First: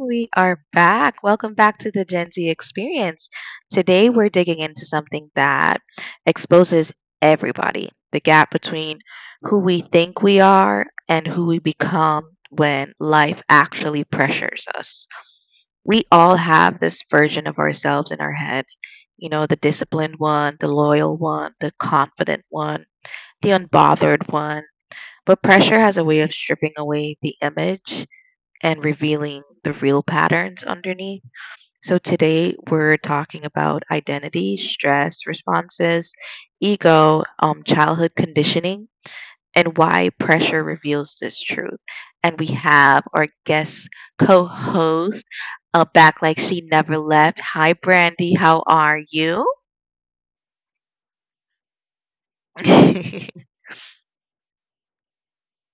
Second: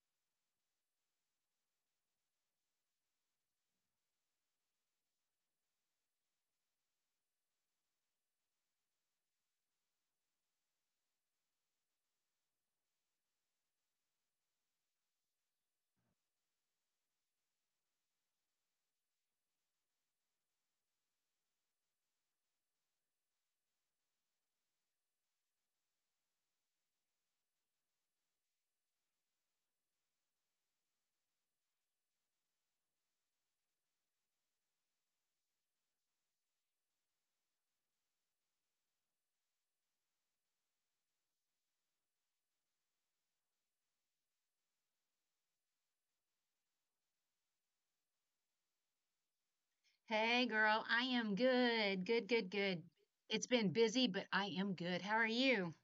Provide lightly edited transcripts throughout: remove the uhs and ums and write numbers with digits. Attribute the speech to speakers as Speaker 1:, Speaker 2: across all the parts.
Speaker 1: We are back. Welcome back to the Gen Z experience. Today, we're digging into something that exposes everybody the gap between who we think we are and who we become when life actually pressures us. We all have this version of ourselves in our head, the disciplined one, the loyal one, the confident one, the unbothered one. But pressure has a way of stripping away the image and revealing the real patterns underneath. So, today we're talking about identity, stress responses, ego, childhood conditioning, and why pressure reveals this truth. And we have our guest co host back like she never left. Hi, Brandy. How are you?
Speaker 2: Hey girl, I am good. Good, good, good. It's been busy, but I am good. How are you?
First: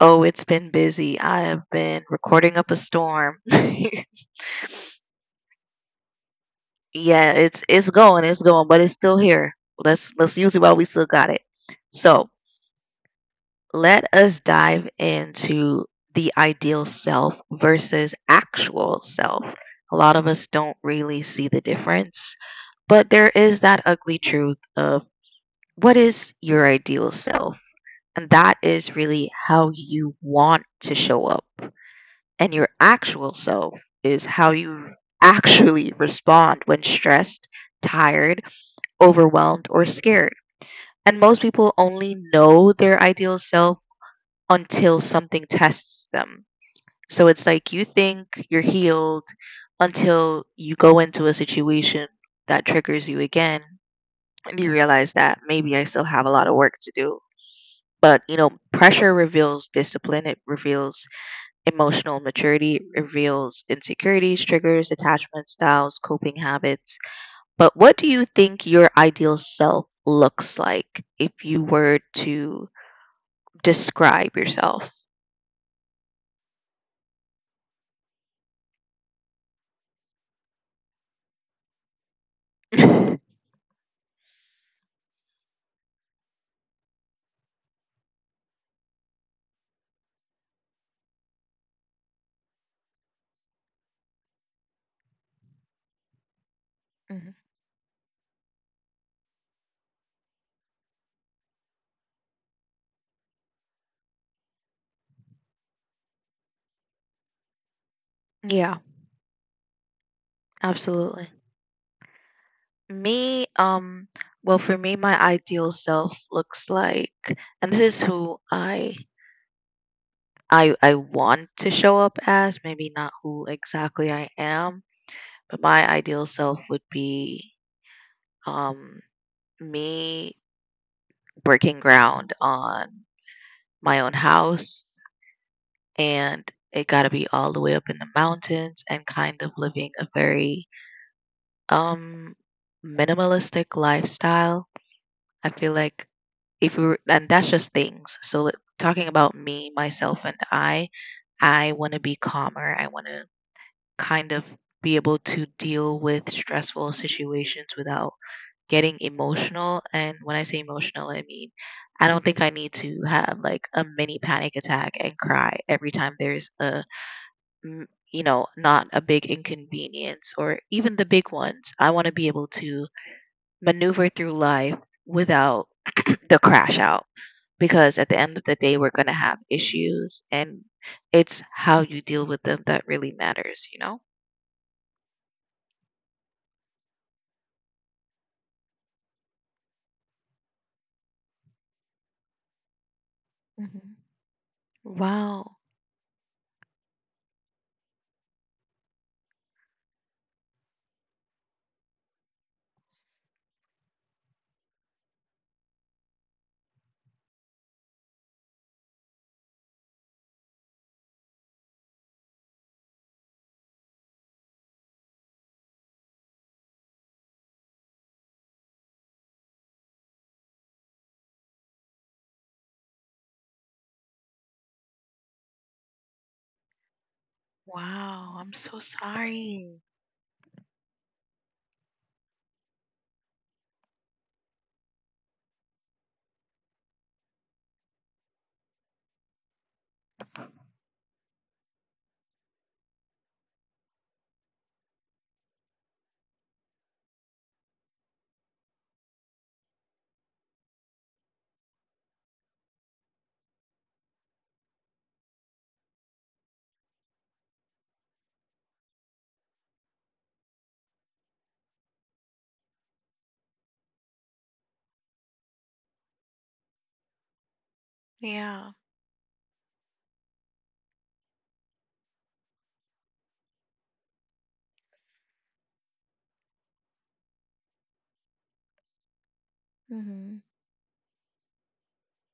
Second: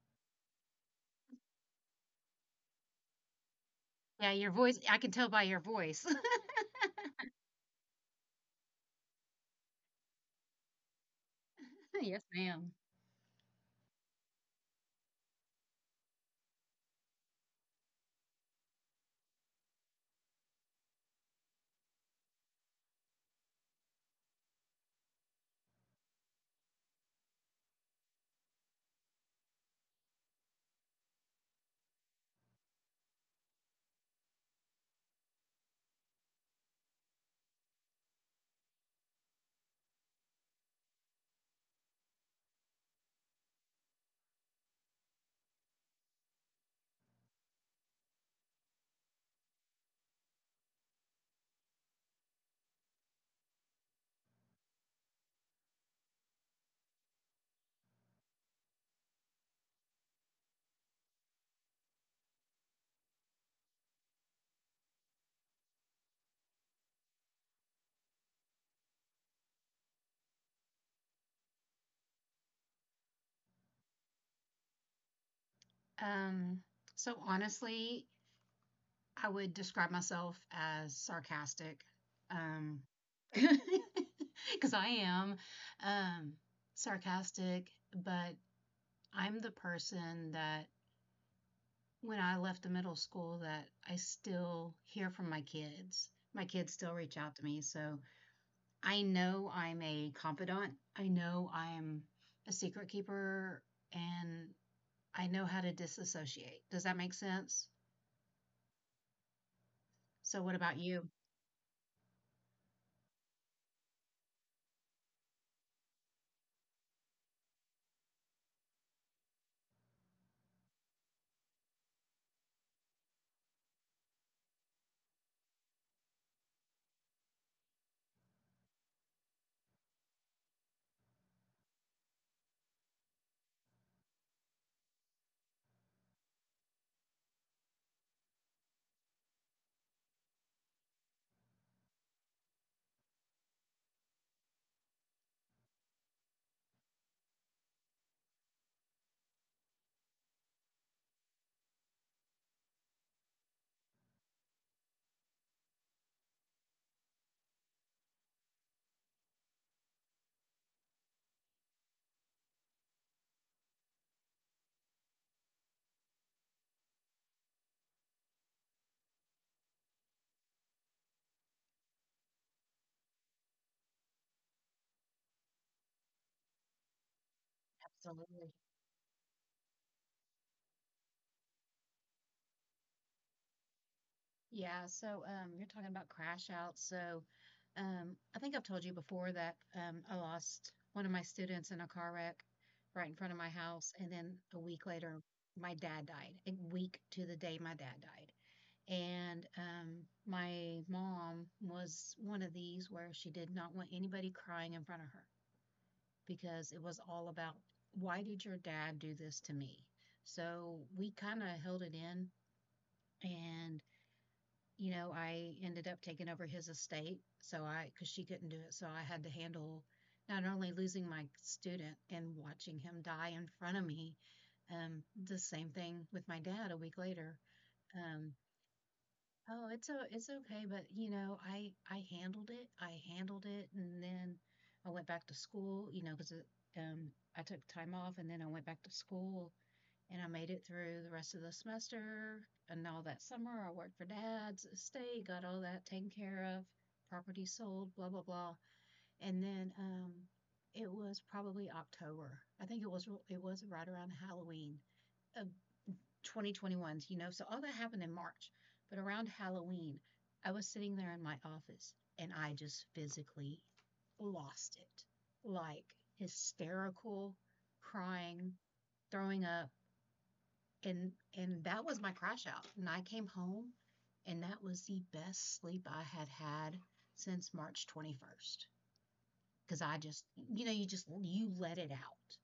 Speaker 1: Oh, it's been busy. I have been recording up a storm.
Speaker 2: Yeah, your voice, I can tell by your voice.
Speaker 1: Yeah, it's going, it's going, but it's still here. Let's use it while we still got it.
Speaker 2: Yes,
Speaker 1: So
Speaker 2: ma'am.
Speaker 1: let us dive into the ideal self versus actual self. A lot of us don't really see the difference, but there is that ugly truth of what is your ideal self? And that is really how you want to show up. And your actual self is how you actually respond when stressed, tired, overwhelmed, or scared. And most people only know their ideal self until something tests them. So it's like you think you're healed until you go into a situation that triggers you again and you realize that maybe I still have a lot of work to do. But, you know, pressure reveals discipline, it reveals emotional maturity, it reveals insecurities, triggers, attachment styles, coping habits. But what do you think your ideal self looks like if you were to describe yourself?
Speaker 2: Um, so honestly, I would describe myself as sarcastic. Um, because I am um sarcastic, but I'm the person that when I left the middle school that I still hear from my kids. My kids still reach
Speaker 1: Mhm.
Speaker 2: out to me, so I know I'm a confidant. I know I'm a secret keeper and I know how to disassociate. Does that make sense?
Speaker 1: Yeah,
Speaker 2: So what about you?
Speaker 1: absolutely. Me, well, for me, my ideal self looks like, and this is who I want to show up as. Maybe not who exactly I am, but my ideal self would be um me breaking ground on my own house, and it got to be all the way up in the mountains and kind of living a very um minimalistic lifestyle. I feel like if we were, and that's just things. So like, talking about me, myself, and I want to be calmer. I want to kind of be able to deal with stressful situations without getting emotional. And when I say emotional, I mean I don't think I need to have like a mini panic attack and cry every time there's a not a big inconvenience or even the big ones. I want to be able to maneuver through life without the crash out because at the end of
Speaker 2: Absolutely.
Speaker 1: the day, we're going to have issues and it's how you deal with them that really matters, you know?
Speaker 2: Yeah. So you're talking about crash out. So I think I've told you before that I lost one of my students in a car wreck right in front of my house.
Speaker 1: Hmm.
Speaker 2: And then a week later,
Speaker 1: Wow.
Speaker 2: my dad died, a week to the day my dad died. And My mom was one of these where she did not want anybody crying in front of her because it was all about why did your dad do this to me? So we kind of held it in. And, you know, I ended up taking over his estate. So I, because she couldn't do it. So I had to handle not only losing my student and watching him die in front of me, um, the same thing with my dad a week later. Um,
Speaker 1: Wow. I'm so
Speaker 2: Oh,
Speaker 1: sorry.
Speaker 2: it's okay, but you know, I handled it. I handled it, and then I went back to school. You know, because um, I took time off, and then I went back to school, and I made it through the rest of the semester and all that summer. I worked for Dad's estate, got all that taken care of, property sold, blah blah blah, and then it was probably October. I think it was right around Halloween. Uh, 2021s, you know. So all that happened in March. But around Halloween, I was sitting there in my office and I just physically lost it, like hysterical, crying,
Speaker 1: Yeah.
Speaker 2: throwing up. And that was my crash out. And I came home and that was the best sleep I had had since March 21st, because I just,
Speaker 1: Hmm.
Speaker 2: you know, you just, you let it out.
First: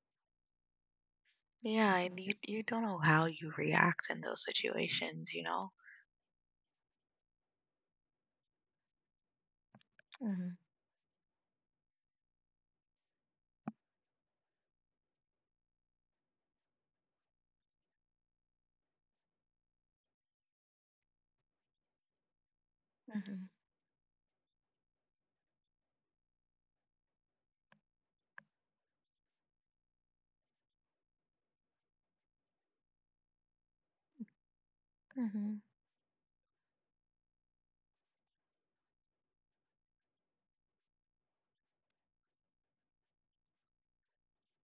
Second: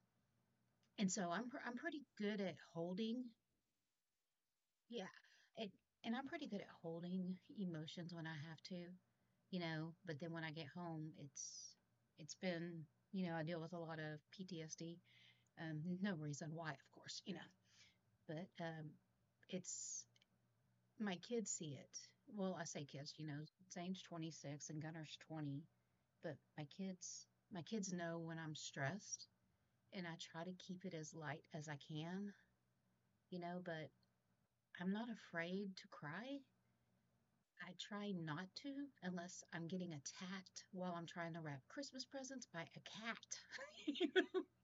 Speaker 2: And so I'm
Speaker 1: Yeah.
Speaker 2: pretty
Speaker 1: And you,
Speaker 2: good at
Speaker 1: you don't know how
Speaker 2: holding.
Speaker 1: you react in those
Speaker 2: Yeah.
Speaker 1: situations, you
Speaker 2: And
Speaker 1: know?
Speaker 2: and I'm pretty good at holding emotions when I have to, you know, but then when I
Speaker 1: Hmm.
Speaker 2: get home, it's been, you know, I deal with a lot of PTSD. No reason why, of course, you know, but it's my kids see it. Well, I say kids, you know,
Speaker 1: Mm-hmm.
Speaker 2: Zane's 26 and Gunner's 20, but my kids know when I'm stressed and I try to keep it as light as I can, you know, but I'm not
Speaker 1: Mm-hmm.
Speaker 2: afraid to cry. I try not to, unless I'm getting attacked while I'm trying to wrap Christmas presents by a cat.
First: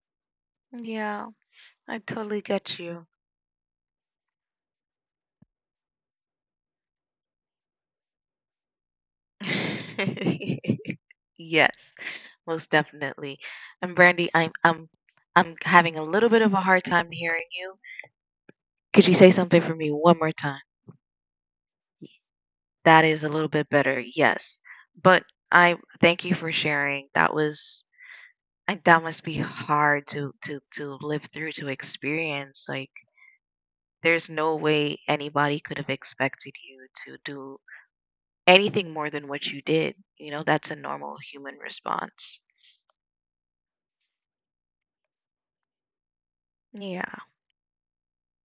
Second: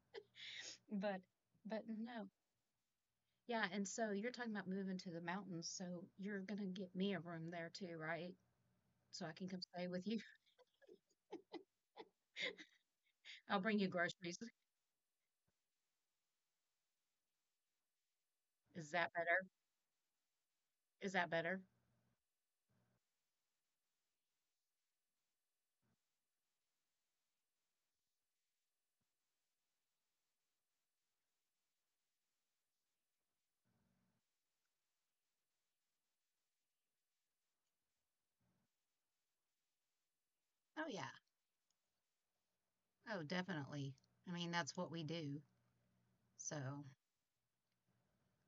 Speaker 2: but
Speaker 1: Yeah.
Speaker 2: but
Speaker 1: I
Speaker 2: no.
Speaker 1: totally get you.
Speaker 2: Yeah, and so you're talking about moving to the mountains, so you're gonna get me a room there too, right? So I can come stay with you.
Speaker 1: Yes, most definitely.
Speaker 2: I'll bring you
Speaker 1: And Brandy,
Speaker 2: groceries.
Speaker 1: I'm having a little bit of a hard time hearing you.
Speaker 2: Is
Speaker 1: Could
Speaker 2: that
Speaker 1: you say
Speaker 2: better?
Speaker 1: something for me one more time?
Speaker 2: Is that better?
Speaker 1: That is a little bit better. Yes. But I thank you for sharing. That was that must be hard to live through to experience. Like there's no way anybody could have expected you to do anything more than what you did. You know, that's a
Speaker 2: Oh yeah.
Speaker 1: normal human response.
Speaker 2: Oh, definitely. I mean, that's what we do. So
Speaker 1: Yeah.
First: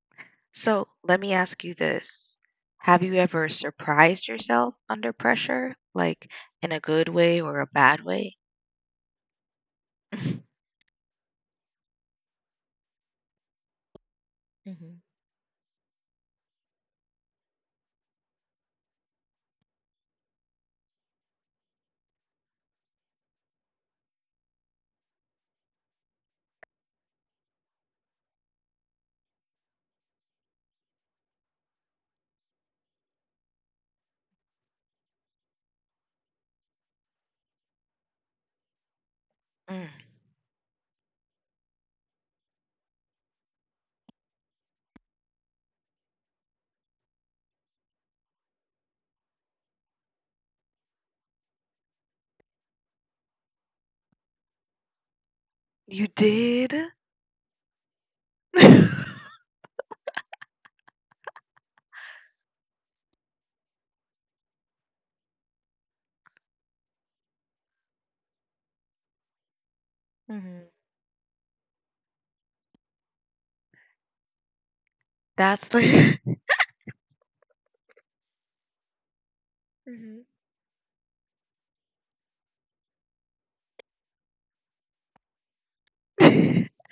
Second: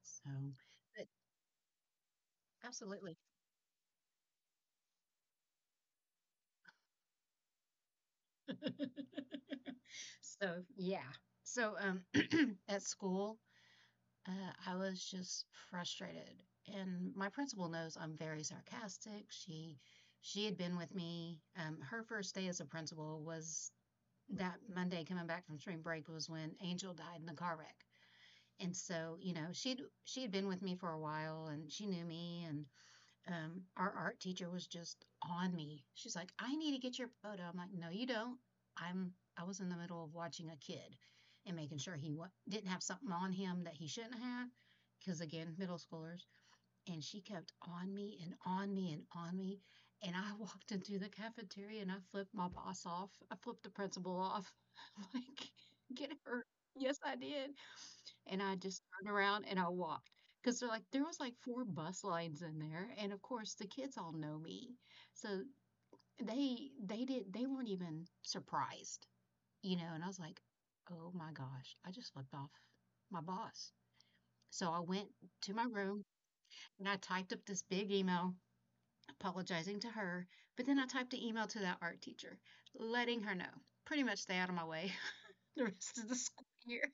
Speaker 2: so
Speaker 1: So
Speaker 2: but
Speaker 1: let me ask you this. Have you
Speaker 2: absolutely.
Speaker 1: ever surprised yourself under pressure, like in a good way or a bad way?
Speaker 2: So yeah. So at school, Uh, I
Speaker 1: Mm-hmm.
Speaker 2: was just frustrated. And my principal knows I'm very sarcastic. She had been with me. Her first day as a principal was that Monday coming back from spring break was when Angel died in the car wreck. And so, you know, she had been with me for a while and she knew me and our art teacher was just on me. She's like, I need to get your photo. I'm like, no, you don't. I'm, I was in the
Speaker 1: Mm.
Speaker 2: middle of watching a kid and making sure he wa didn't have something on him that he shouldn't have. Because again, middle schoolers. And she kept on me and on me and on me. And I walked into the cafeteria and I flipped my boss off. I flipped the principal off. Like,
Speaker 1: You
Speaker 2: get her.
Speaker 1: did?
Speaker 2: Yes, I did, and I just turned around and I walked, because they're like there was like four bus lines in there, and of course the kids all know me, so they weren't even surprised, you know. And I was like,
Speaker 1: Mm-hmm.
Speaker 2: oh my gosh, I just flipped off my boss. So I went to my
Speaker 1: That's
Speaker 2: room
Speaker 1: the.
Speaker 2: and I typed up this big email apologizing to her, but then I typed an email to that art teacher letting her know pretty much stay out of my way the rest of the school
Speaker 1: Mm-hmm.
Speaker 2: year.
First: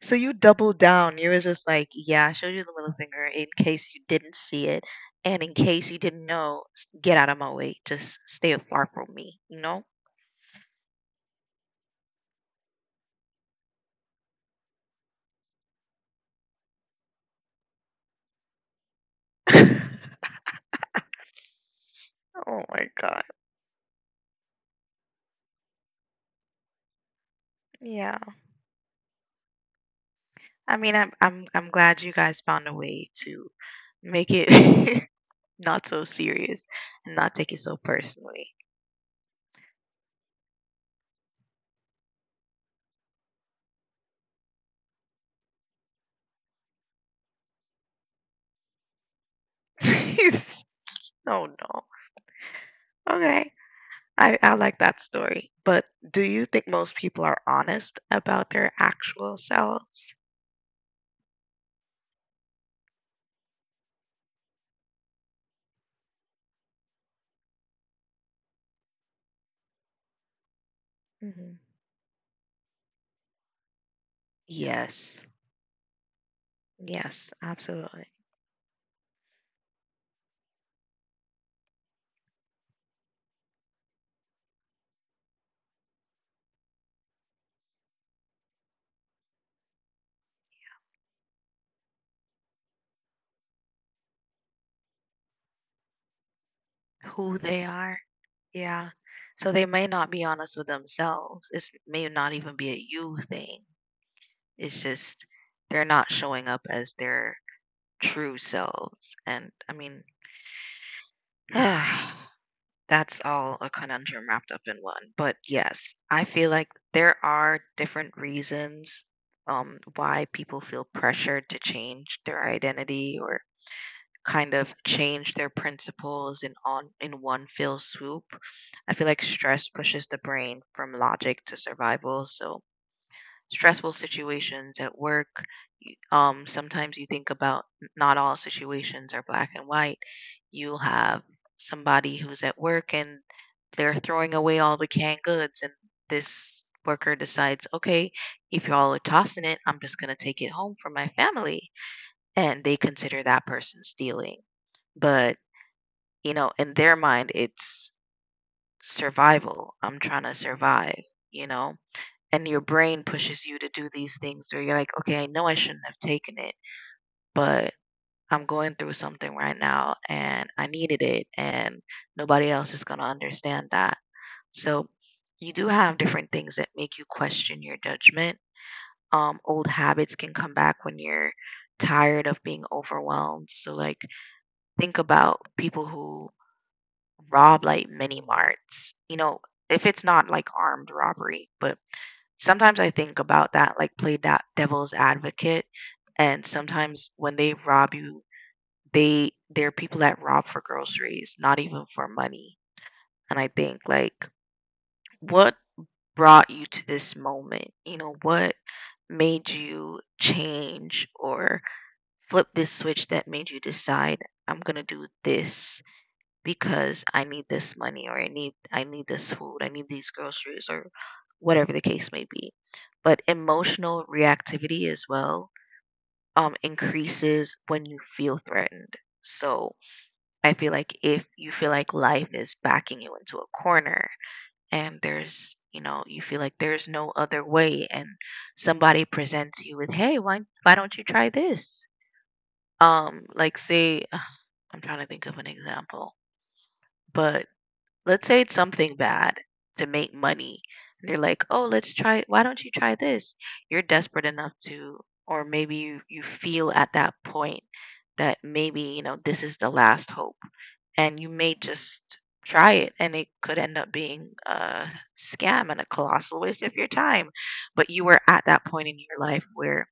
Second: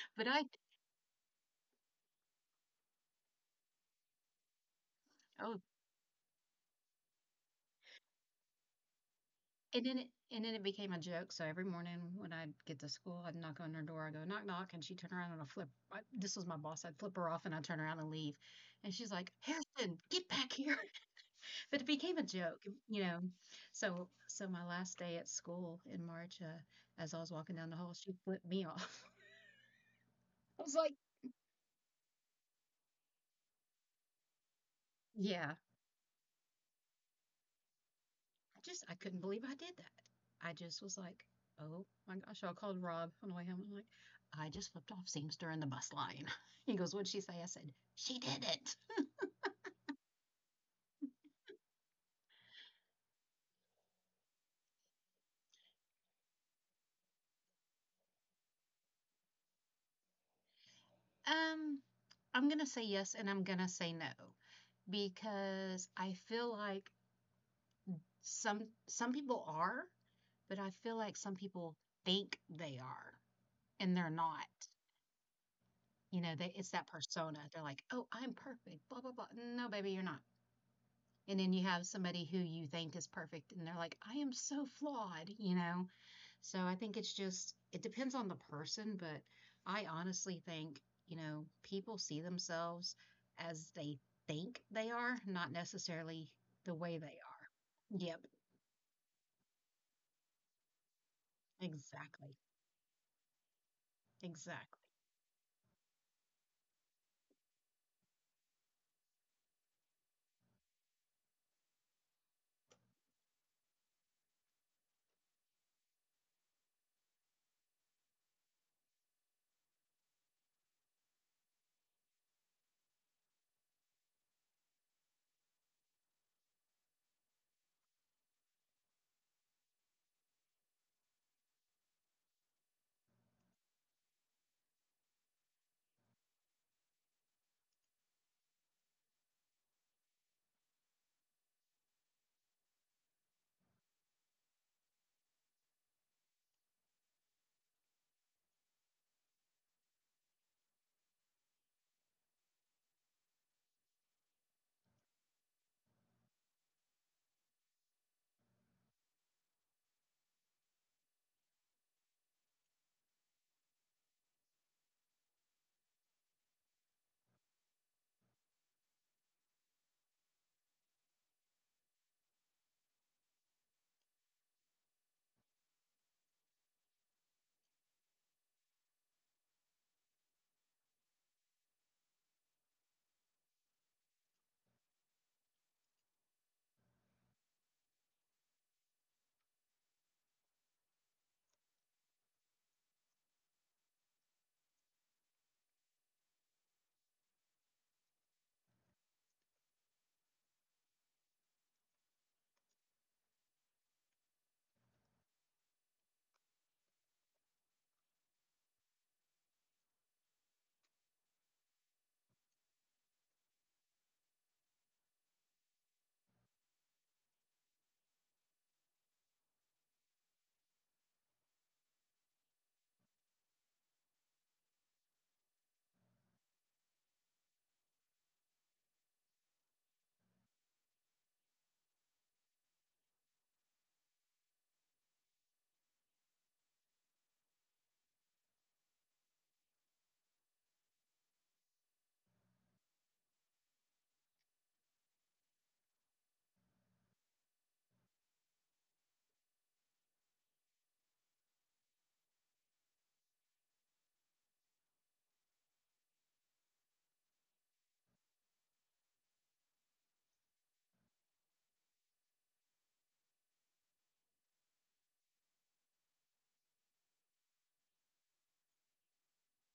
Speaker 1: So
Speaker 2: But
Speaker 1: you
Speaker 2: I,
Speaker 1: doubled down. You were just like, yeah, I showed you the little finger in case you didn't see it. And in
Speaker 2: oh,
Speaker 1: case you didn't know, get out of my way. Just stay far from me, you know?
Speaker 2: and then it became a joke. So every morning when I'd get to school, I'd knock on her door. I go knock knock, and she'd turn around and I flip. I, this was my boss. I'd flip her off, and I'd turn around and leave. And she's like,
Speaker 1: Oh
Speaker 2: "Harrison, get back here!" But it became a joke,
Speaker 1: my
Speaker 2: you
Speaker 1: God.
Speaker 2: know. So so my last day at school in March, as I was walking down the hall,
Speaker 1: Yeah.
Speaker 2: she flipped me off. I
Speaker 1: I
Speaker 2: was
Speaker 1: mean,
Speaker 2: like,
Speaker 1: I'm glad you guys found a way to make it
Speaker 2: "Yeah,
Speaker 1: not so serious and not take it so personally.
Speaker 2: I just I couldn't believe I did that. I just was like, oh my gosh, I called Rob on the way home. I'm like, I just flipped off Seamster in the bus line. He goes, what'd she say? I said, she did it.
Speaker 1: Oh no. Okay. I like that story. But do you think most people are honest about their actual selves?
Speaker 2: Um, I'm gonna say yes and I'm gonna say no because I feel like some some people are, but I feel like some
Speaker 1: Hmm.
Speaker 2: people think they are and they're not.
Speaker 1: Yes.
Speaker 2: You know, they, it's that
Speaker 1: Yes,
Speaker 2: persona. They're like,
Speaker 1: absolutely.
Speaker 2: oh, I'm perfect, blah blah blah. No, baby, you're not, and then you have somebody who you think is perfect and they're like, I am so flawed, you know. So I think it's just it depends on the person, but I honestly think, you know, people see themselves as they think they are, not necessarily the way they
Speaker 1: Who
Speaker 2: are.
Speaker 1: they are.
Speaker 2: Yep.
Speaker 1: Yeah. So they may not be honest with themselves. It may not
Speaker 2: Exactly,
Speaker 1: even be a you thing. It's
Speaker 2: exactly.
Speaker 1: just they're not showing up as their true selves. And I mean, that's all a conundrum wrapped up in one. But yes, I feel like there are different reasons why people feel pressured to change their identity or kind of change their principles in one fell swoop. I feel like stress pushes the brain from logic to survival. So stressful situations at work, sometimes you think about not all situations are black and white. You'll have somebody who's at work and they're throwing away all the canned goods, and this worker decides, okay, if y'all are tossing it, I'm just gonna take it home for my family, and they consider that person stealing, but you know in their mind it's survival. I'm trying to survive, you know and your brain pushes you to do these things where you're like, okay, I know I shouldn't have taken it, but I'm going through something right now and I needed it and nobody else is going to understand that. So you do have different things that make you question your judgment. Old habits can come back when you're tired of being overwhelmed. So like think about people who rob like mini marts, you know, if it's not like armed robbery. But sometimes I think about that, like play that devil's advocate. And sometimes when they rob you, they there are people that rob for groceries, not even for money. And I think like what brought you to this moment? You know, what made you change or flip this switch that made you decide I'm gonna do this because I need this money or I need this food, I need these groceries or whatever the case may be. But emotional reactivity as well increases when you feel threatened. So I feel like if you feel like life is backing you into a corner and there's you know you feel like there's no other way and somebody presents you with hey, why don't you try this, like say I'm trying to think of an example but let's say it's something bad to make money. And you're like, oh, let's try, why don't you try this? You're desperate enough to, or maybe you, you feel at that point that maybe, you know, this is the last hope. And you may just try it and it could end up being a scam and a colossal waste of your time. But you were at that point in your life where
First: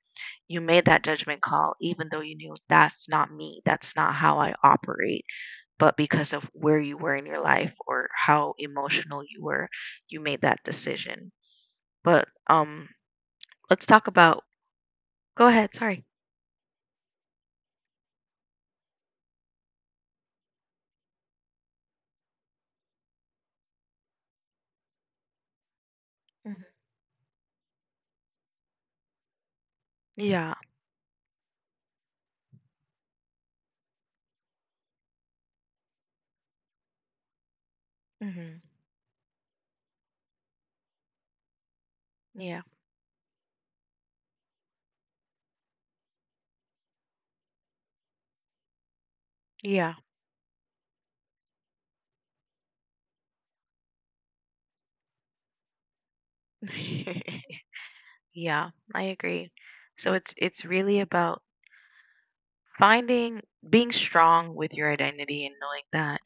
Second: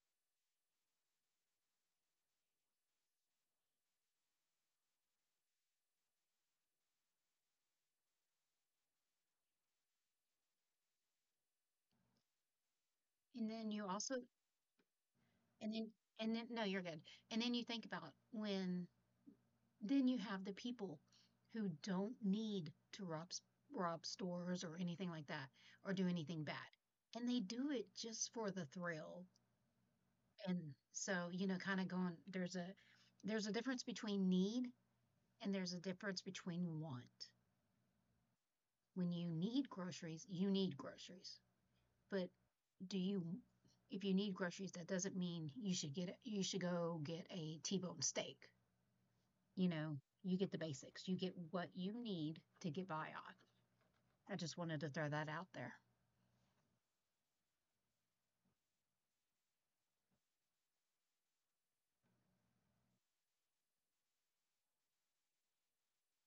Speaker 1: you made that judgment call, even though you knew that's not me, that's not how I operate, but because of where you were in your life or how emotional you were, you made that decision. But
Speaker 2: And then you
Speaker 1: let's
Speaker 2: also,
Speaker 1: talk about. Go
Speaker 2: and
Speaker 1: ahead.
Speaker 2: then,
Speaker 1: Sorry.
Speaker 2: no you're good. And then you think about when, then you have the people who don't need to rob, rob stores or anything like that or do anything
Speaker 1: Hmm.
Speaker 2: bad. And they do it just for the thrill.
Speaker 1: Yeah.
Speaker 2: And so, you know, kind of going, there's a difference between need and there's a difference between want.
Speaker 1: Hmm.
Speaker 2: When you need groceries, you need groceries. But
Speaker 1: Yeah.
Speaker 2: do you, if you need groceries, that doesn't mean you should go get a T-bone steak. You
Speaker 1: Yeah.
Speaker 2: know, you get the basics. You get what you need to get by on. I just wanted to throw that out there.
Speaker 1: Yeah. I agree. So it's really about finding being strong with your identity and knowing that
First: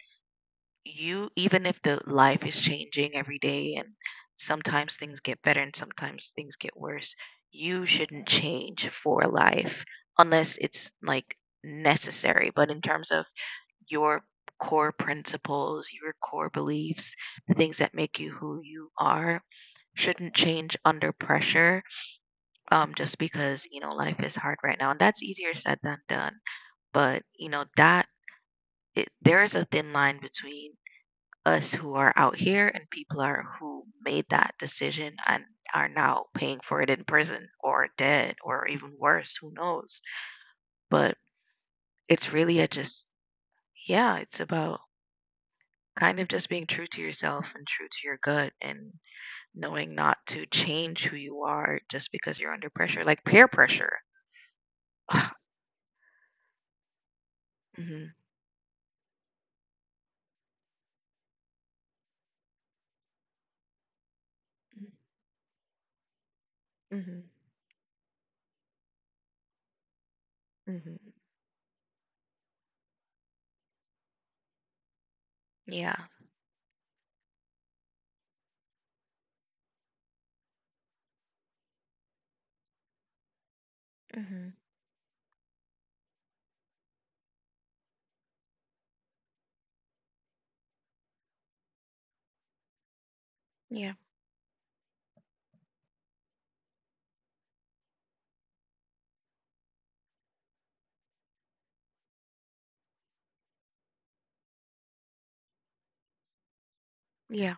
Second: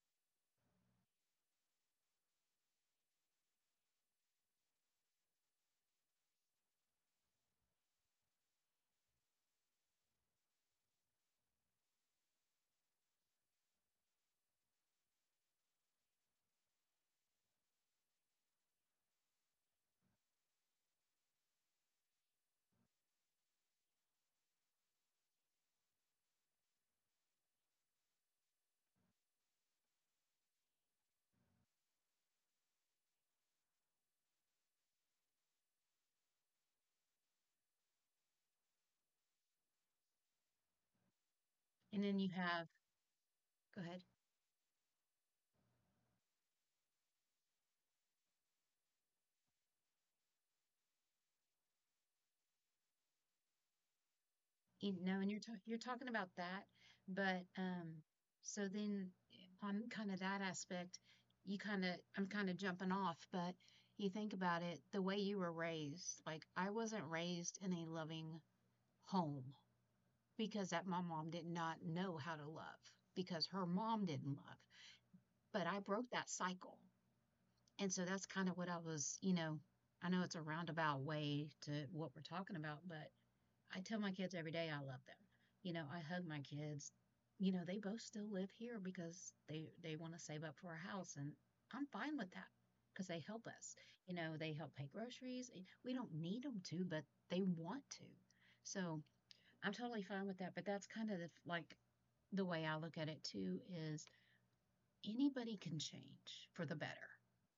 Speaker 1: you even if the life is changing every day and sometimes things get better and sometimes things get worse, you shouldn't change for life unless it's like necessary, but in terms of your core principles, your core beliefs, the things that make you who you are shouldn't change under pressure, just because you know life is hard right now, and that's easier said than done. But you know that it, there is a thin line between us who are out here and people are who made that decision and are now paying for it in prison or dead or even worse who knows. But
Speaker 2: And then you
Speaker 1: it's really
Speaker 2: have,
Speaker 1: a just
Speaker 2: go ahead.
Speaker 1: yeah it's about kind of just being true to yourself and true to your gut and knowing not to change who you are just because you're under pressure like peer pressure.
Speaker 2: You know, and you're talking about that, but
Speaker 1: Hmm.
Speaker 2: so then on kind of that aspect, you kind of, I'm kind of jumping off, but you think about it, the way you were raised, like I wasn't
Speaker 1: Hmm.
Speaker 2: raised in a loving home because that my
Speaker 1: Hmm.
Speaker 2: mom did not know how to love because her mom didn't love. But I
Speaker 1: Yeah.
Speaker 2: broke that cycle. And so that's kind of what I was, you know, I know it's a roundabout way to what we're talking about, but I tell my kids every
Speaker 1: Hmm.
Speaker 2: day I love them. You know, I hug my kids. You know, they both still live here because they want to save up for a house, and I'm fine with that because they help us.
Speaker 1: Yeah.
Speaker 2: You know, they help pay groceries. We don't need them to, but they want to. So I'm totally fine with that. But that's kind of the, like the way I look at it too is anybody can change for the better.
Speaker 1: Yeah.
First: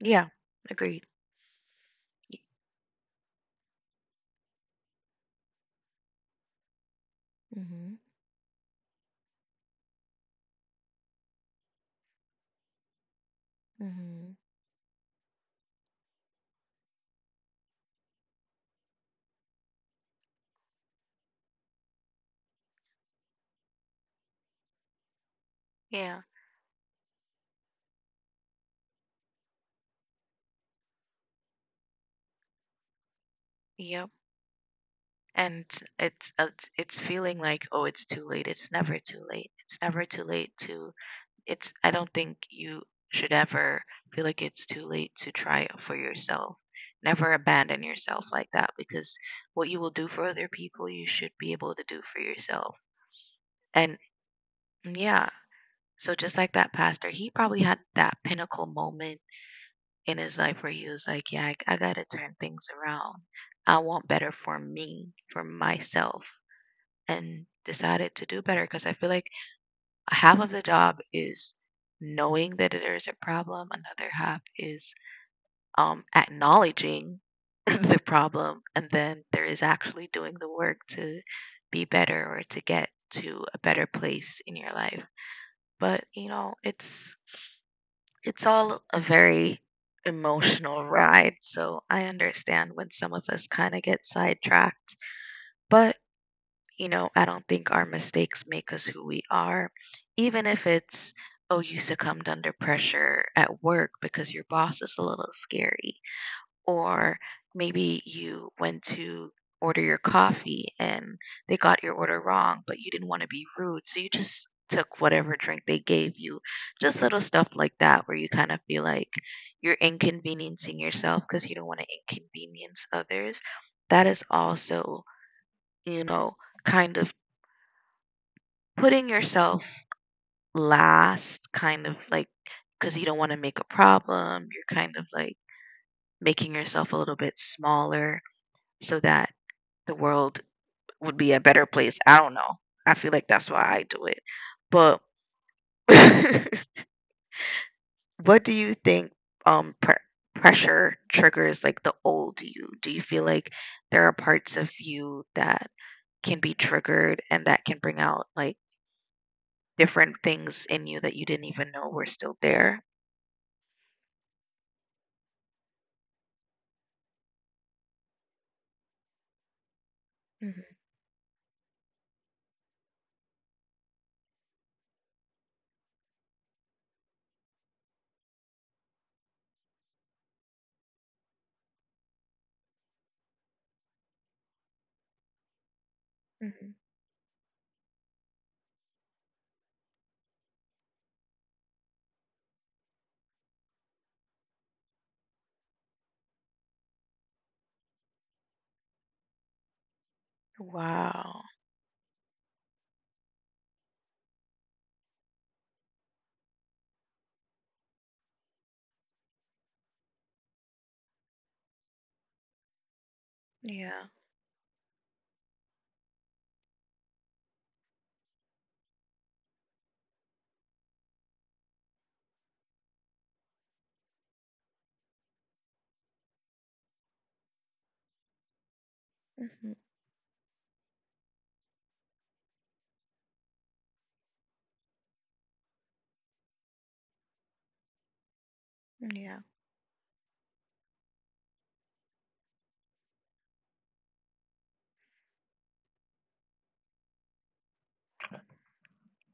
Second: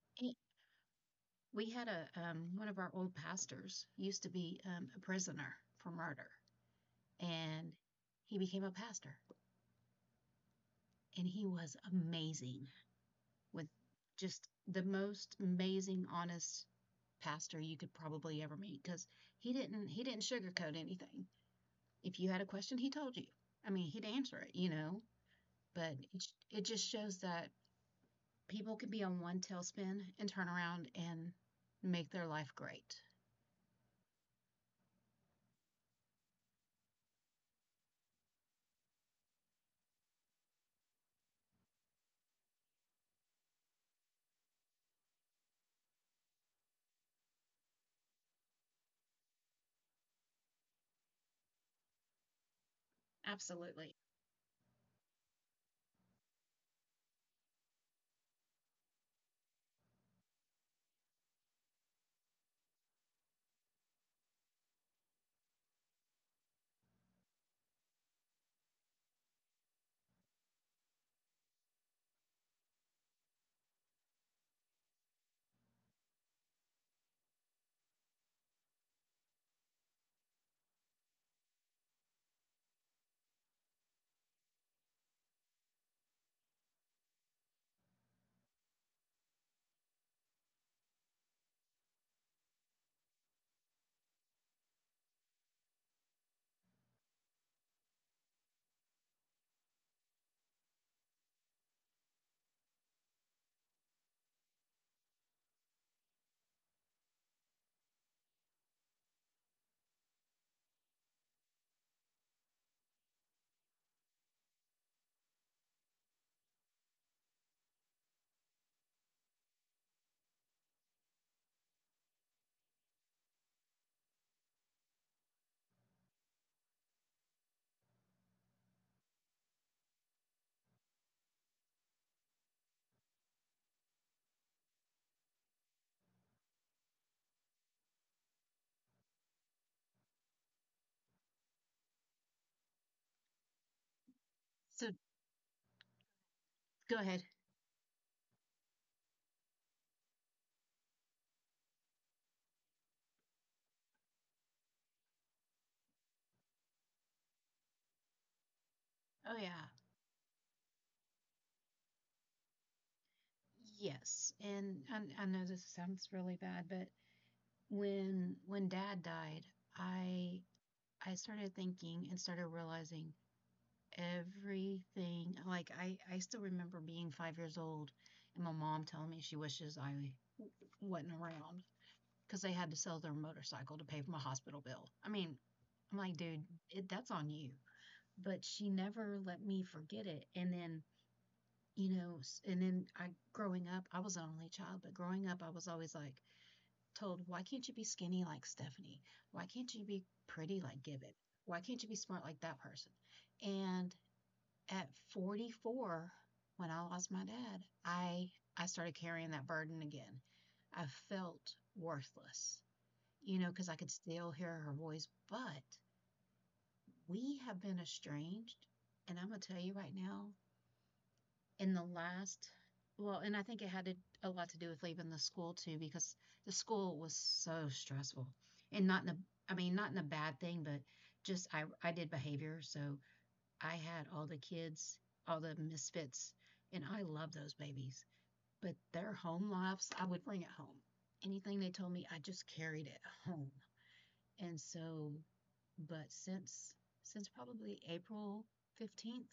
Speaker 1: Yeah. Agreed.
Speaker 2: We had a one of our old pastors used to be a prisoner for murder, and
Speaker 1: Hmm.
Speaker 2: he became a pastor. And he was amazing with
Speaker 1: Hmm.
Speaker 2: just the most amazing, honest pastor you could probably ever meet, because he didn't sugarcoat anything. If you had a question, he told you. I mean, he'd answer it, you know. But
Speaker 1: Yeah.
Speaker 2: it just shows that people can be on one tailspin and turn around and make their life great.
Speaker 1: Yep. And it's feeling like, oh, it's too late, it's never too late, it's never too late to it's I don't think you should ever feel like it's too late to try for yourself. Never abandon yourself like that because what you will do for other people you should be able to do for yourself. And
Speaker 2: Absolutely.
Speaker 1: mm, yeah, so just like that pastor he probably had that pinnacle moment in his life where he was like yeah I gotta turn things around. I want better for me for myself and decided to do better because I feel like half of the job is knowing that there's a problem, another half is acknowledging the problem, and then there is actually doing the work to be better or to get to a better place in your life. But it's all a very emotional ride, so I understand when some of us kind of get sidetracked. But you know, I don't think our mistakes make us who we are. Even if it's, oh, you succumbed under pressure at work because your boss is a little scary, or maybe you went to order your coffee and they got your order wrong, but you didn't want to be rude. So you just took whatever drink they gave you. Just little stuff like that where you kind of feel like you're inconveniencing yourself because you don't want to inconvenience others. That is also, you know, kind of putting yourself last, kind of like, because you don't want to make a problem, you're kind of like making yourself a little bit smaller so that the world would be a better place. I don't know, I feel like that's why I do it.
Speaker 2: So
Speaker 1: But
Speaker 2: go ahead.
Speaker 1: what do you think? um pre- Pressure triggers like the old you. Do you feel like there are parts of you that can be triggered and that can bring out like
Speaker 2: Oh yeah.
Speaker 1: different things in you that you didn't even know were still there?
Speaker 2: Yes. And I know this sounds really bad, but when dad died, I I started thinking and started realizing everything. Like I still remember being 5 years old and my mom telling me she wishes I wasn't around because they had to sell their motorcycle to pay for my hospital bill. I mean, I'm like, dude,
Speaker 1: Mhm.
Speaker 2: it, that's on you. But she never let me forget it. And then, you know, s- and then I growing up, I was an only child, but growing up, I was always like, told, why can't you be skinny like Stephanie? Why can't you be pretty like Gibbon?
Speaker 1: Wow.
Speaker 2: Why can't you be smart like that person? And at 44, when I lost my dad, I I started carrying that burden again. I felt worthless, you know, because I could
Speaker 1: Yeah.
Speaker 2: still hear her voice, but we have been estranged. And I'm going to tell you right now, in the last, well, and I think it had a lot to do with leaving the school too, because the school was so stressful and not in a, i
Speaker 1: Hmm.
Speaker 2: mean not in a bad thing, but just I did behavior, so I had all the kids, all the misfits, and I love those babies, but their
Speaker 1: Yeah.
Speaker 2: home lives, I would bring it home. Anything they told me, I just carried it home. And so, but since probably April 15th,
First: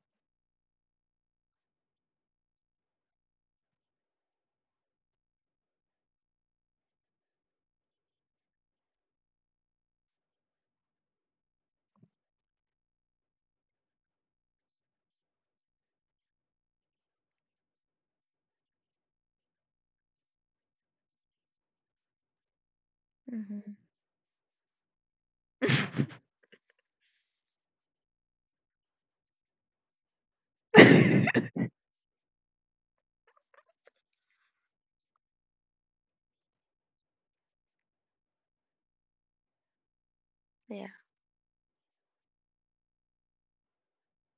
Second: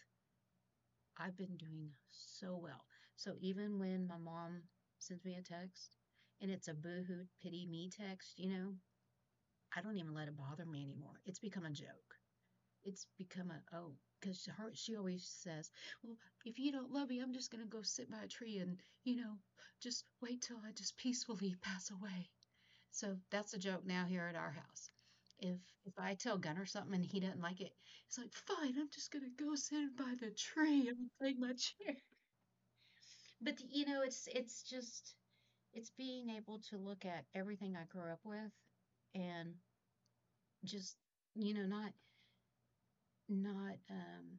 Speaker 2: I've been doing so well. So even when my mom sends me a text and it's a boohoo pity me text, you know, I don't even let it bother me anymore. It's become a joke. It's become a, oh, because her, she always says, "Well, if you don't love me, I'm just gonna go sit by a tree and, you know, just wait till I just peacefully pass away." So that's a
Speaker 1: Hmm.
Speaker 2: joke now here at our house. If if I tell Gunner something and he doesn't like it, he's like, "Fine, I'm just gonna go sit by the tree and take my chair." But you know, it's just, it's being able to look at everything I grew up with, and
Speaker 1: Yeah.
Speaker 2: just, you know, not, not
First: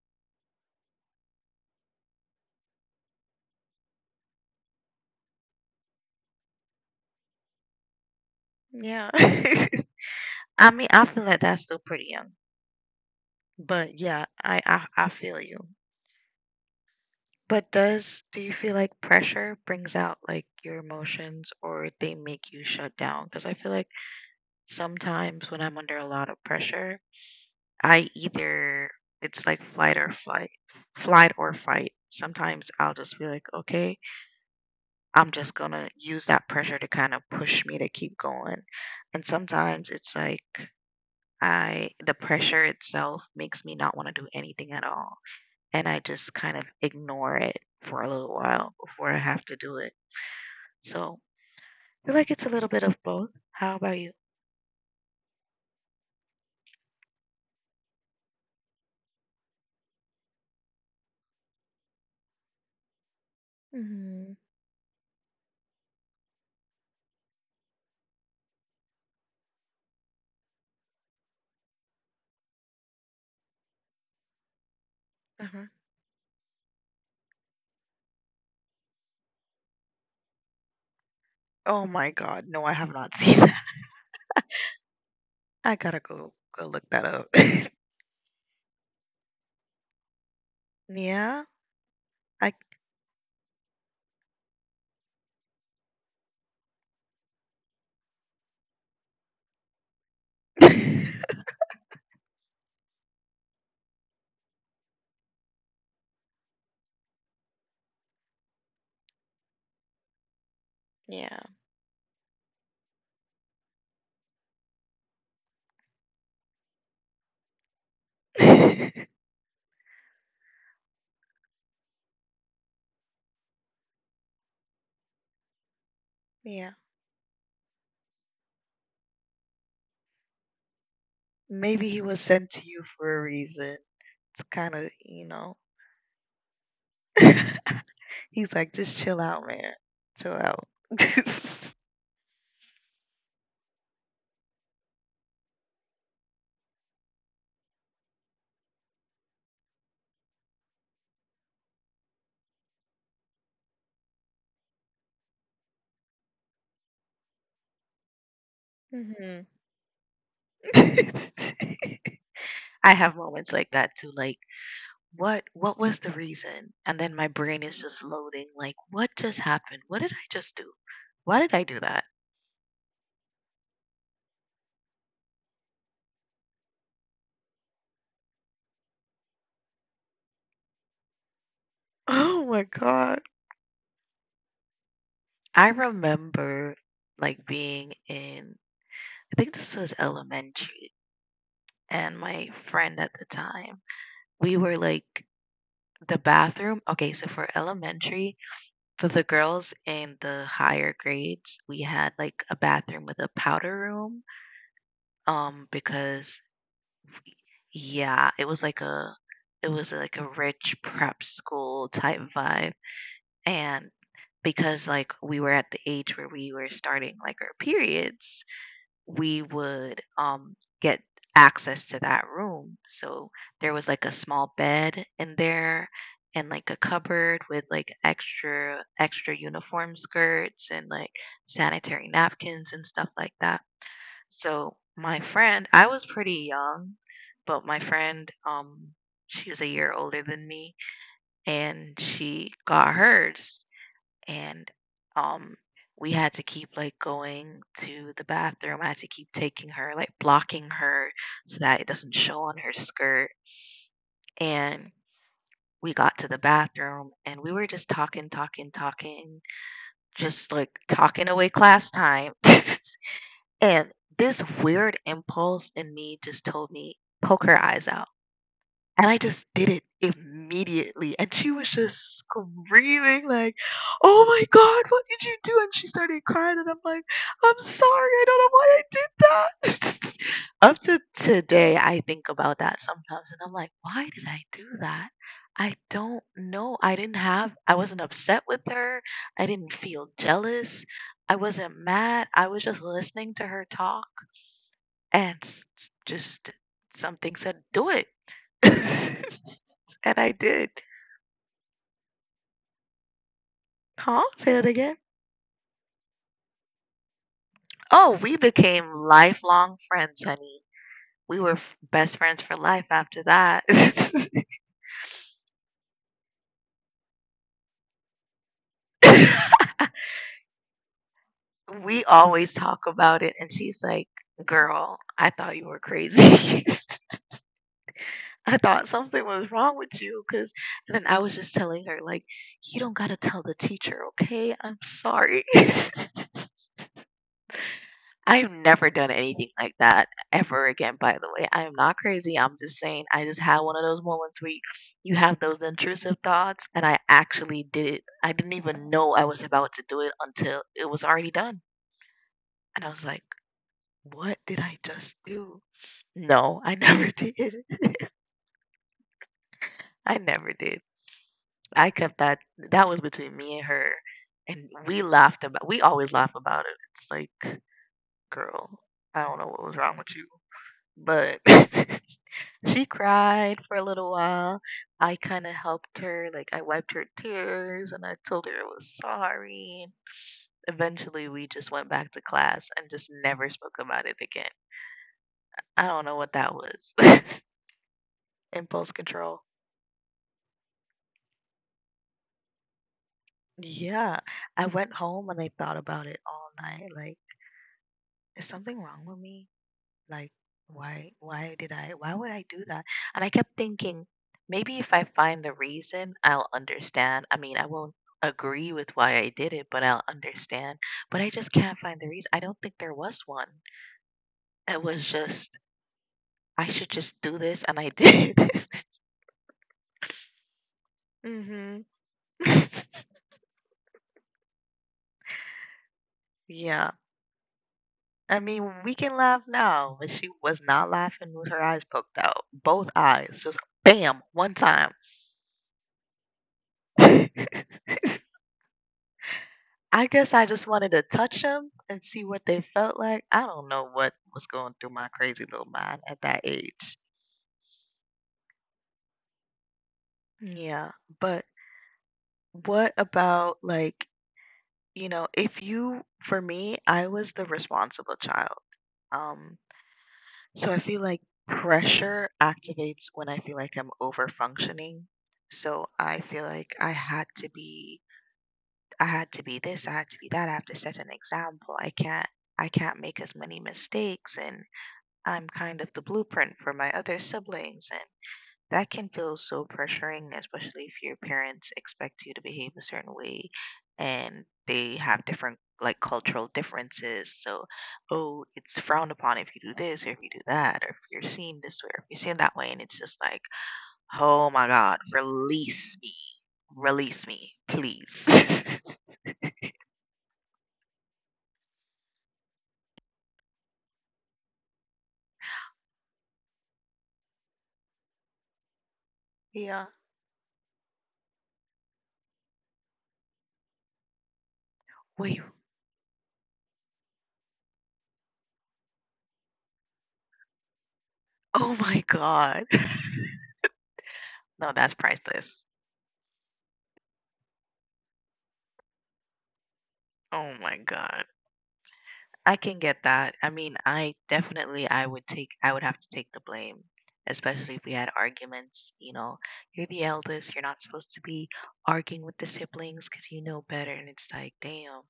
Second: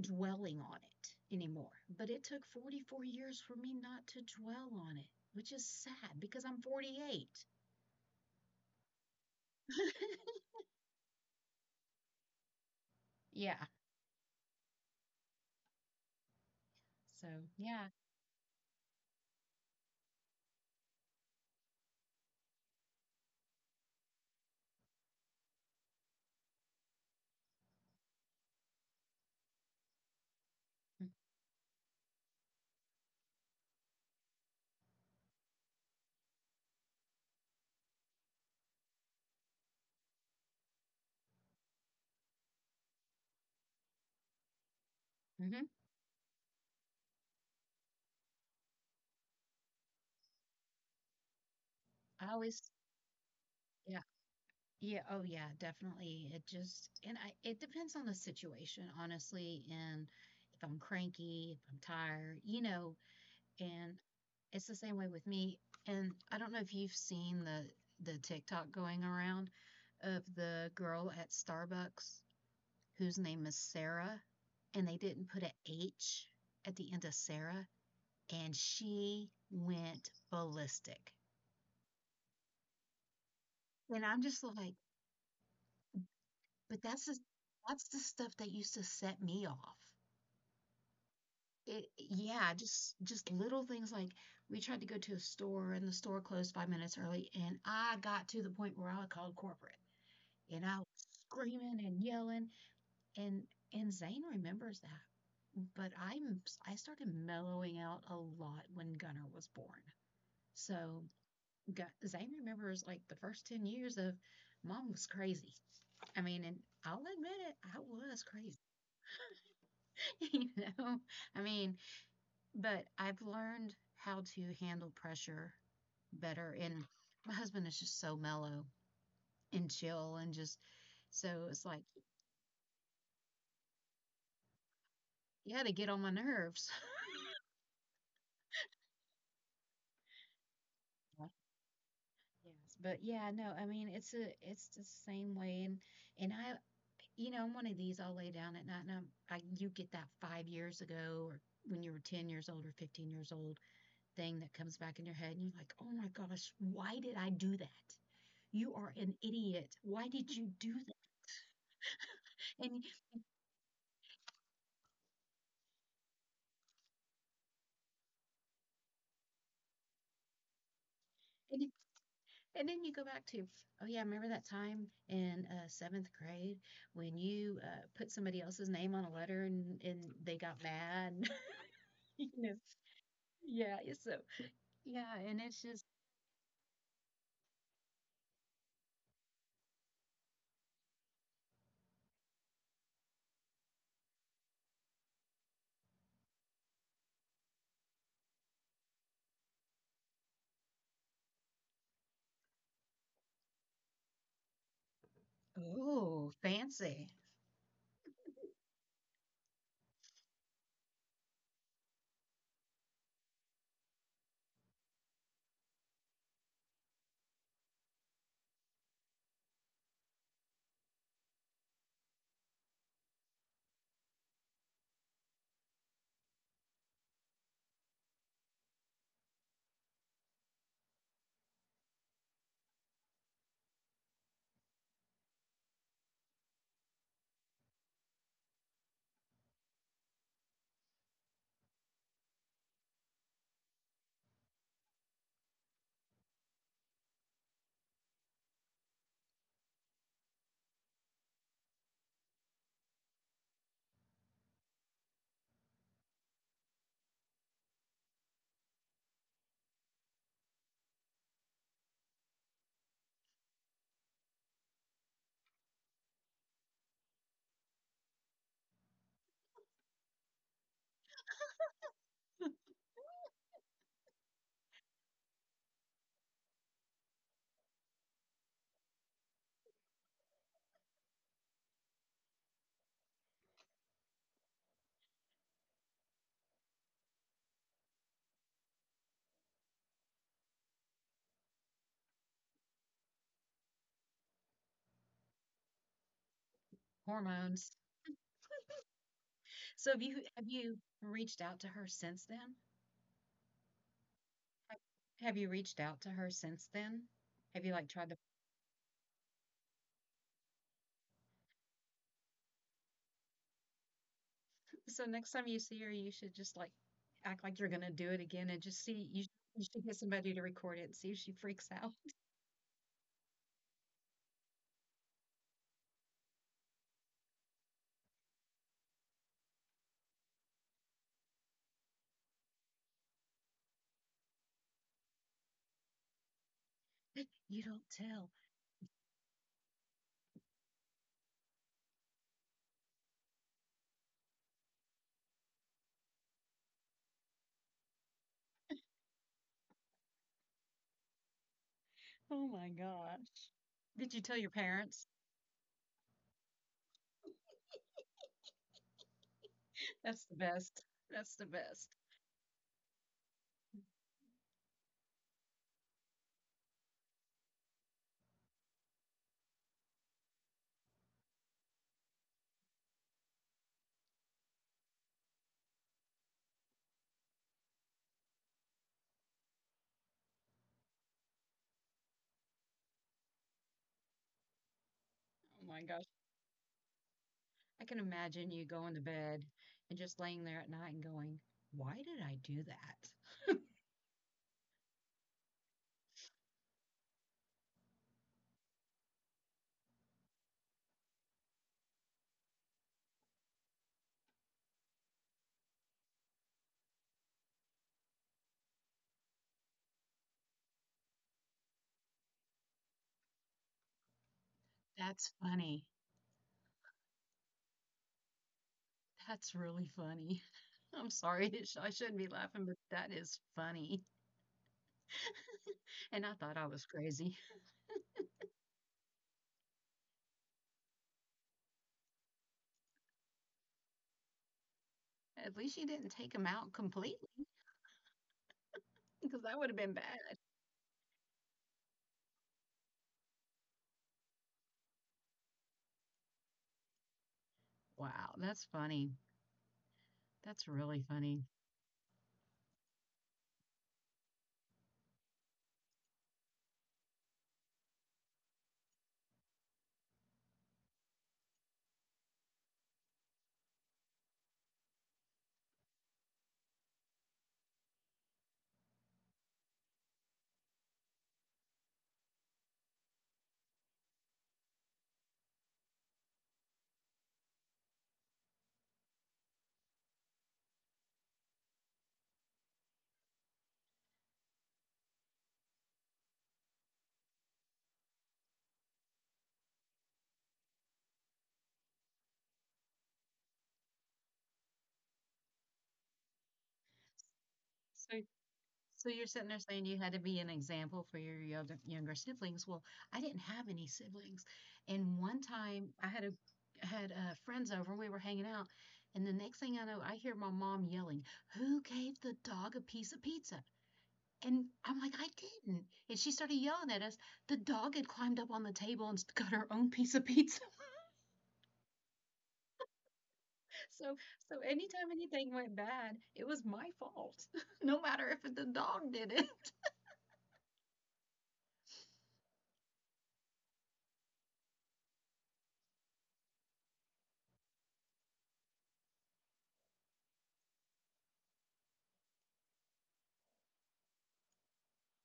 Speaker 2: dwelling on it anymore. But it took 44 years for me not to dwell on it, which is sad because I'm 48.
Speaker 1: Yeah. I mean, I feel like that's still pretty young,
Speaker 2: Yeah,
Speaker 1: but yeah, I feel you.
Speaker 2: so
Speaker 1: But
Speaker 2: yeah.
Speaker 1: does do you feel like pressure brings out like your emotions, or they make you shut down? Because I feel like sometimes when I'm under a lot of pressure, I either, it's like flight or fight, flight or fight. Sometimes I'll just be like, okay, I'm just gonna use that pressure to kind of push me to keep going. And sometimes it's like I the pressure itself makes me not want to do anything at all.
Speaker 2: Hmm.
Speaker 1: And I just kind of ignore it for a little while before I have to do it. So I feel
Speaker 2: I
Speaker 1: like it's a
Speaker 2: always,
Speaker 1: little bit of both. How
Speaker 2: yeah,
Speaker 1: about you?
Speaker 2: yeah, oh yeah, definitely. It just, and I, it depends on the situation honestly. And if I'm cranky, if I'm tired, you know, and
Speaker 1: Hmm.
Speaker 2: it's the same way with me. And I don't know if you've seen the TikTok going around of the girl at Starbucks whose name is Sarah, and they didn't put an
Speaker 1: Mhm.
Speaker 2: H at the end of Sarah, and she went ballistic.
Speaker 1: Oh my God, no, I have not seen that.
Speaker 2: And I'm just like,
Speaker 1: I gotta go
Speaker 2: but
Speaker 1: look that up.
Speaker 2: that's the stuff that used to set me off.
Speaker 1: Yeah,
Speaker 2: It, yeah,
Speaker 1: I.
Speaker 2: just little things like, we tried to go to a store and the store closed 5 minutes early, and I got to the point where I called corporate and I was screaming and yelling, and and Zane remembers that. But I'm, I started mellowing out a lot when Gunner was born. So
Speaker 1: Yeah.
Speaker 2: Gu- Zane remembers like the first 10 years of, mom was crazy. I mean, and I'll admit it, I was crazy. You know, I mean, but I've learned how to handle pressure better. And
Speaker 1: Yeah.
Speaker 2: my husband is just so mellow and chill and just, so it's like,
Speaker 1: Maybe he was sent to you for a reason. It's kind of, you
Speaker 2: you
Speaker 1: know.
Speaker 2: had to get on my nerves.
Speaker 1: He's like, just chill out, man. Chill out.
Speaker 2: Yes, but yeah, no, I mean it's a, it's the same way, and I, you know, I'm one of these, I'll lay down at night and I'm, I, you get that 5 years ago or when you were 10 years old or 15 years old thing that comes back in your head, and you're like, oh my gosh, why did I do that, you are an
Speaker 1: Hmm.
Speaker 2: idiot, why did you do that? And
Speaker 1: I have moments like that too. Like, what? What was the reason? And then my brain is just loading. Like, what just happened? What did I just do? Why did
Speaker 2: And
Speaker 1: I
Speaker 2: then,
Speaker 1: do that?
Speaker 2: and then you go back to, oh yeah, remember that time in seventh grade when you put somebody else's name on a letter, and they got mad? You
Speaker 1: Oh
Speaker 2: know,
Speaker 1: my God!
Speaker 2: yeah. it's So yeah, and it's
Speaker 1: I
Speaker 2: just,
Speaker 1: remember like being in, I think this was elementary, and my friend at the time, we were like the bathroom. Okay, so for elementary, for the girls in the higher grades, we had like a bathroom with a powder room. Um,
Speaker 2: oh
Speaker 1: because
Speaker 2: fancy
Speaker 1: yeah, it was like a, it was like a rich prep school type vibe. And because like we were at the age where we were starting like our periods, we would get access to that room. So there was like a small bed in there and like a cupboard with like extra uniform skirts and like sanitary napkins and stuff like that. So my friend, I was pretty young, but my friend she was a year older than me and she got hers and um we had to keep like going to the bathroom. I had to keep taking her, like blocking her so that it doesn't show on her skirt. And we got to the bathroom and we were just talking, just like talking away class time. And this weird impulse in me just told me, poke her eyes out. And I just did it immediately. And she was just screaming, like, oh my God, what did you do? And she started crying. And I'm like, I'm sorry. I don't know why I did that. Up to today, I think about that sometimes. And I'm like, why did I do that? I don't know. I didn't have, I wasn't upset with her. I didn't feel jealous. I wasn't mad. I was just listening to her talk and just something said,
Speaker 2: hormones.
Speaker 1: do it. And
Speaker 2: So have you,
Speaker 1: I
Speaker 2: have
Speaker 1: did.
Speaker 2: you reached out to her since then?
Speaker 1: Huh? Say that
Speaker 2: Have-
Speaker 1: again.
Speaker 2: Have you reached out to her since then? Have you like tried
Speaker 1: Oh,
Speaker 2: to?
Speaker 1: we became lifelong friends, honey. We were f- Best friends for life after that.
Speaker 2: So next time you see her, you should just like act like you're gonna do it again and just see you. You should get somebody to record it and see if she freaks out.
Speaker 1: We always talk about it, and she's like, girl, I thought you were crazy. I thought something was wrong with you, because then I was just telling her, like, you don't got to tell the teacher, okay? I'm sorry.
Speaker 2: You don't tell.
Speaker 1: I've never done anything like that ever again, by the way. I am not crazy. I'm just saying I just had one of those moments where you have those intrusive thoughts, and I actually did it. I didn't even know I was about to do it until it was already done.
Speaker 2: Oh my
Speaker 1: And I was like,
Speaker 2: gosh. Did you
Speaker 1: what
Speaker 2: tell your
Speaker 1: did I
Speaker 2: parents?
Speaker 1: just do? No, I never did. I
Speaker 2: That's the
Speaker 1: never did.
Speaker 2: best. That's the
Speaker 1: I
Speaker 2: best.
Speaker 1: kept that. That was between me and her. And we always laugh about it. It's like, girl, I don't know what was wrong with you. But she cried for a little while. I kind of helped her, like I wiped her tears and I told her I was sorry. Eventually, we just went back to class and just never spoke about it again.
Speaker 2: Oh
Speaker 1: I
Speaker 2: my
Speaker 1: don't
Speaker 2: gosh.
Speaker 1: know what that was.
Speaker 2: I can imagine you
Speaker 1: Impulse
Speaker 2: going to
Speaker 1: control.
Speaker 2: bed and just laying there at night and going, why did I do that?
Speaker 1: Yeah, I went home and I thought about it all night. Like, is something wrong with me? Like, why would I do that? And I kept thinking, maybe if I find the reason I'll understand. I mean, I won't agree with why I did it, but I'll understand. But I just can't find the reason. I don't think there was one. It was
Speaker 2: That's
Speaker 1: just,
Speaker 2: funny.
Speaker 1: I should just do this, and I did.
Speaker 2: That's really funny. I'm sorry.
Speaker 1: Hmm.
Speaker 2: I shouldn't be laughing, but that is funny. And I thought I was
Speaker 1: Yeah,
Speaker 2: crazy.
Speaker 1: I mean, we can laugh now, but she was not laughing with her eyes poked out, both eyes, just bam, one time.
Speaker 2: At least you didn't take him out completely because that would have been
Speaker 1: I guess
Speaker 2: bad.
Speaker 1: I just wanted to touch them and see what they felt like. I don't know what was going through my crazy little mind at that age.
Speaker 2: Wow. That's funny. That's
Speaker 1: Yeah,
Speaker 2: really
Speaker 1: but
Speaker 2: funny.
Speaker 1: what about like, you know, if you for me, I was the responsible child. Um, so I feel like pressure activates when I feel like I'm over functioning. So I feel like I had to be this, I had to be that, I have to set an example. I can't make as many mistakes, and I'm kind of the blueprint for my other siblings, and that can feel so pressuring, especially if your parents expect you to behave a certain way and they have different like cultural differences. So, oh, it's frowned upon if you do this or if you do that, or if you're seen this way or if you're seen that way. And it's just like, oh my God, release me. Release me,
Speaker 2: So,
Speaker 1: please.
Speaker 2: so you're sitting there saying you had to be an example for your younger, younger siblings. Well, I didn't have any siblings. And one time I had a, had friends over and we were hanging out, and the next thing I
Speaker 1: Yeah.
Speaker 2: know I hear my mom yelling, "Who gave the dog a piece of pizza?" And I'm like, "I
Speaker 1: Wait.
Speaker 2: didn't." And she started yelling at us. The dog had climbed up on the table and got her own piece of pizza.
Speaker 1: Oh my God.
Speaker 2: So, so
Speaker 1: No, that's
Speaker 2: anytime anything went
Speaker 1: priceless.
Speaker 2: bad, it was my fault. No matter if the dog did it.
Speaker 1: Oh my God. I can get that. I mean, I would take, I would have to take the blame, especially if we had arguments, you know. You're the eldest, you're not supposed to be arguing with the siblings cuz you know better, and it's like, damn.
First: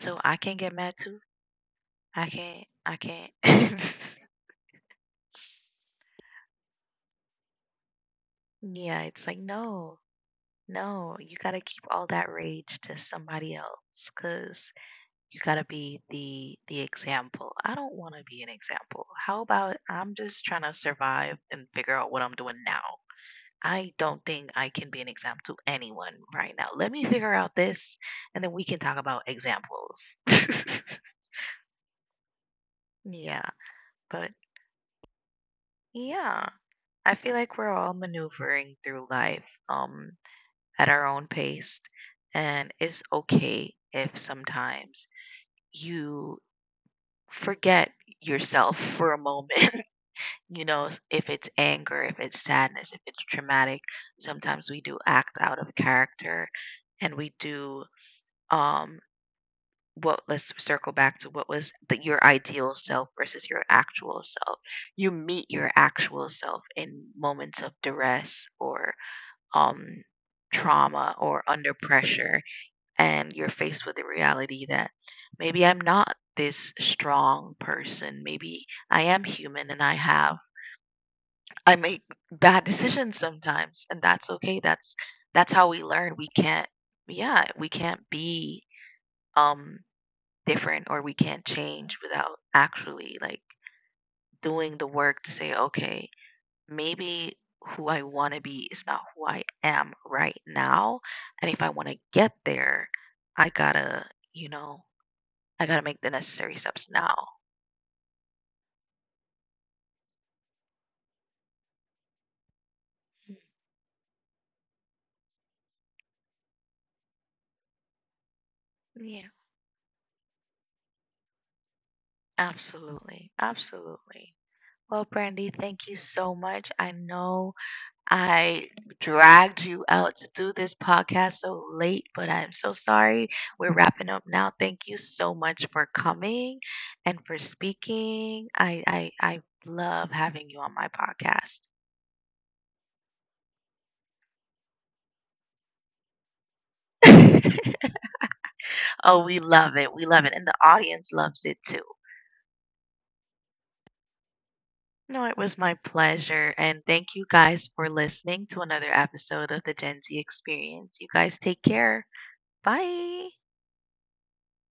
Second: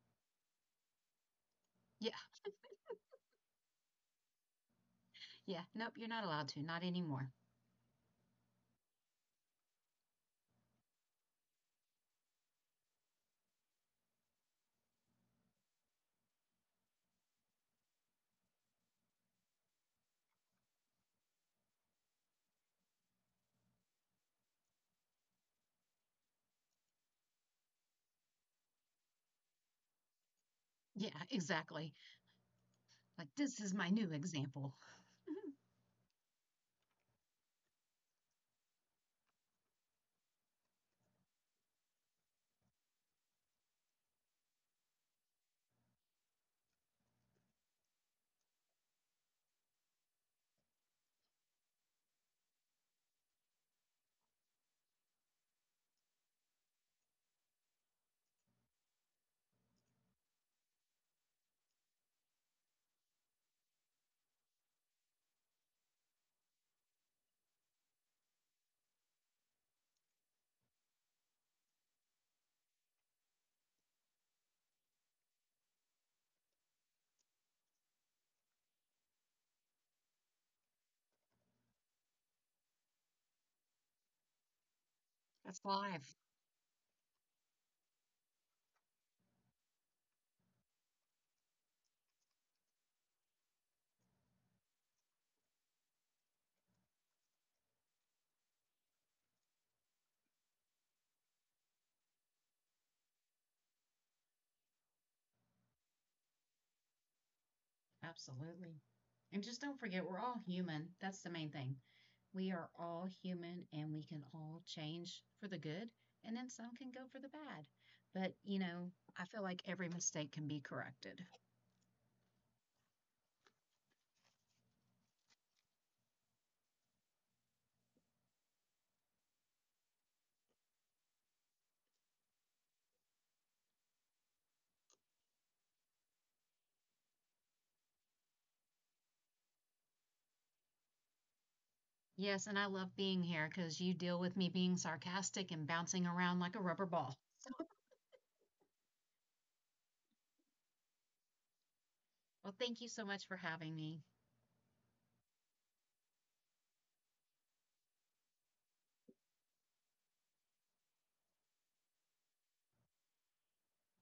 Speaker 1: So I can get mad too.
Speaker 2: Yeah,
Speaker 1: I can't.
Speaker 2: yeah, nope, you're not allowed to, not anymore.
Speaker 1: Yeah, it's like no. No, you got to keep all that rage to somebody else cuz you gotta be the example. I don't want to be an example. How about I'm just trying to survive and figure out what I'm doing now. I don't think I can be an example to anyone right now. Let me figure out this, and then we can talk about examples.
Speaker 2: Yeah, exactly. Like,
Speaker 1: Yeah,
Speaker 2: this is my new
Speaker 1: but
Speaker 2: example.
Speaker 1: yeah, I feel like we're all maneuvering through life at our own pace, and it's okay if sometimes you forget yourself for a moment. You know, if it's anger, if it's sadness, if it's traumatic, sometimes we do act out of character, and we do um what, let's circle back to what was your ideal self versus your actual self. You meet your actual self in moments of duress or um trauma or under pressure, and you're faced with the reality that maybe I'm not this strong person. Maybe I am human, and I make bad decisions sometimes, and that's okay. That's
Speaker 2: That's
Speaker 1: how we learn.
Speaker 2: live.
Speaker 1: We can't, yeah, we can't be um different, or we can't change without actually like doing the work to say, okay, maybe who I want to be is not who I am right now, and if I want to get there, I gotta, you know, I gotta make the necessary steps now.
Speaker 2: Absolutely. And just don't forget, we're all human. That's the main thing. We are all human and we can all change for the good, and then some can go for the bad. But, you know, I
Speaker 1: Yeah,
Speaker 2: feel like every mistake can be corrected.
Speaker 1: absolutely, absolutely. Well, Brandy, thank you so much. I know I dragged you out to do this podcast so late, but I'm so sorry. We're wrapping up now. Thank you so much for coming and for speaking. I love having you on my podcast.
Speaker 2: Yes, and I love being here because you deal with me being sarcastic and bouncing around like a rubber ball.
Speaker 1: Oh, we love it. We love it. And the audience loves it too.
Speaker 2: Well, thank you so much for having me.
Speaker 1: No, it was my pleasure. And thank you guys for listening to another episode of the Gen Z Experience. You guys take care. Bye.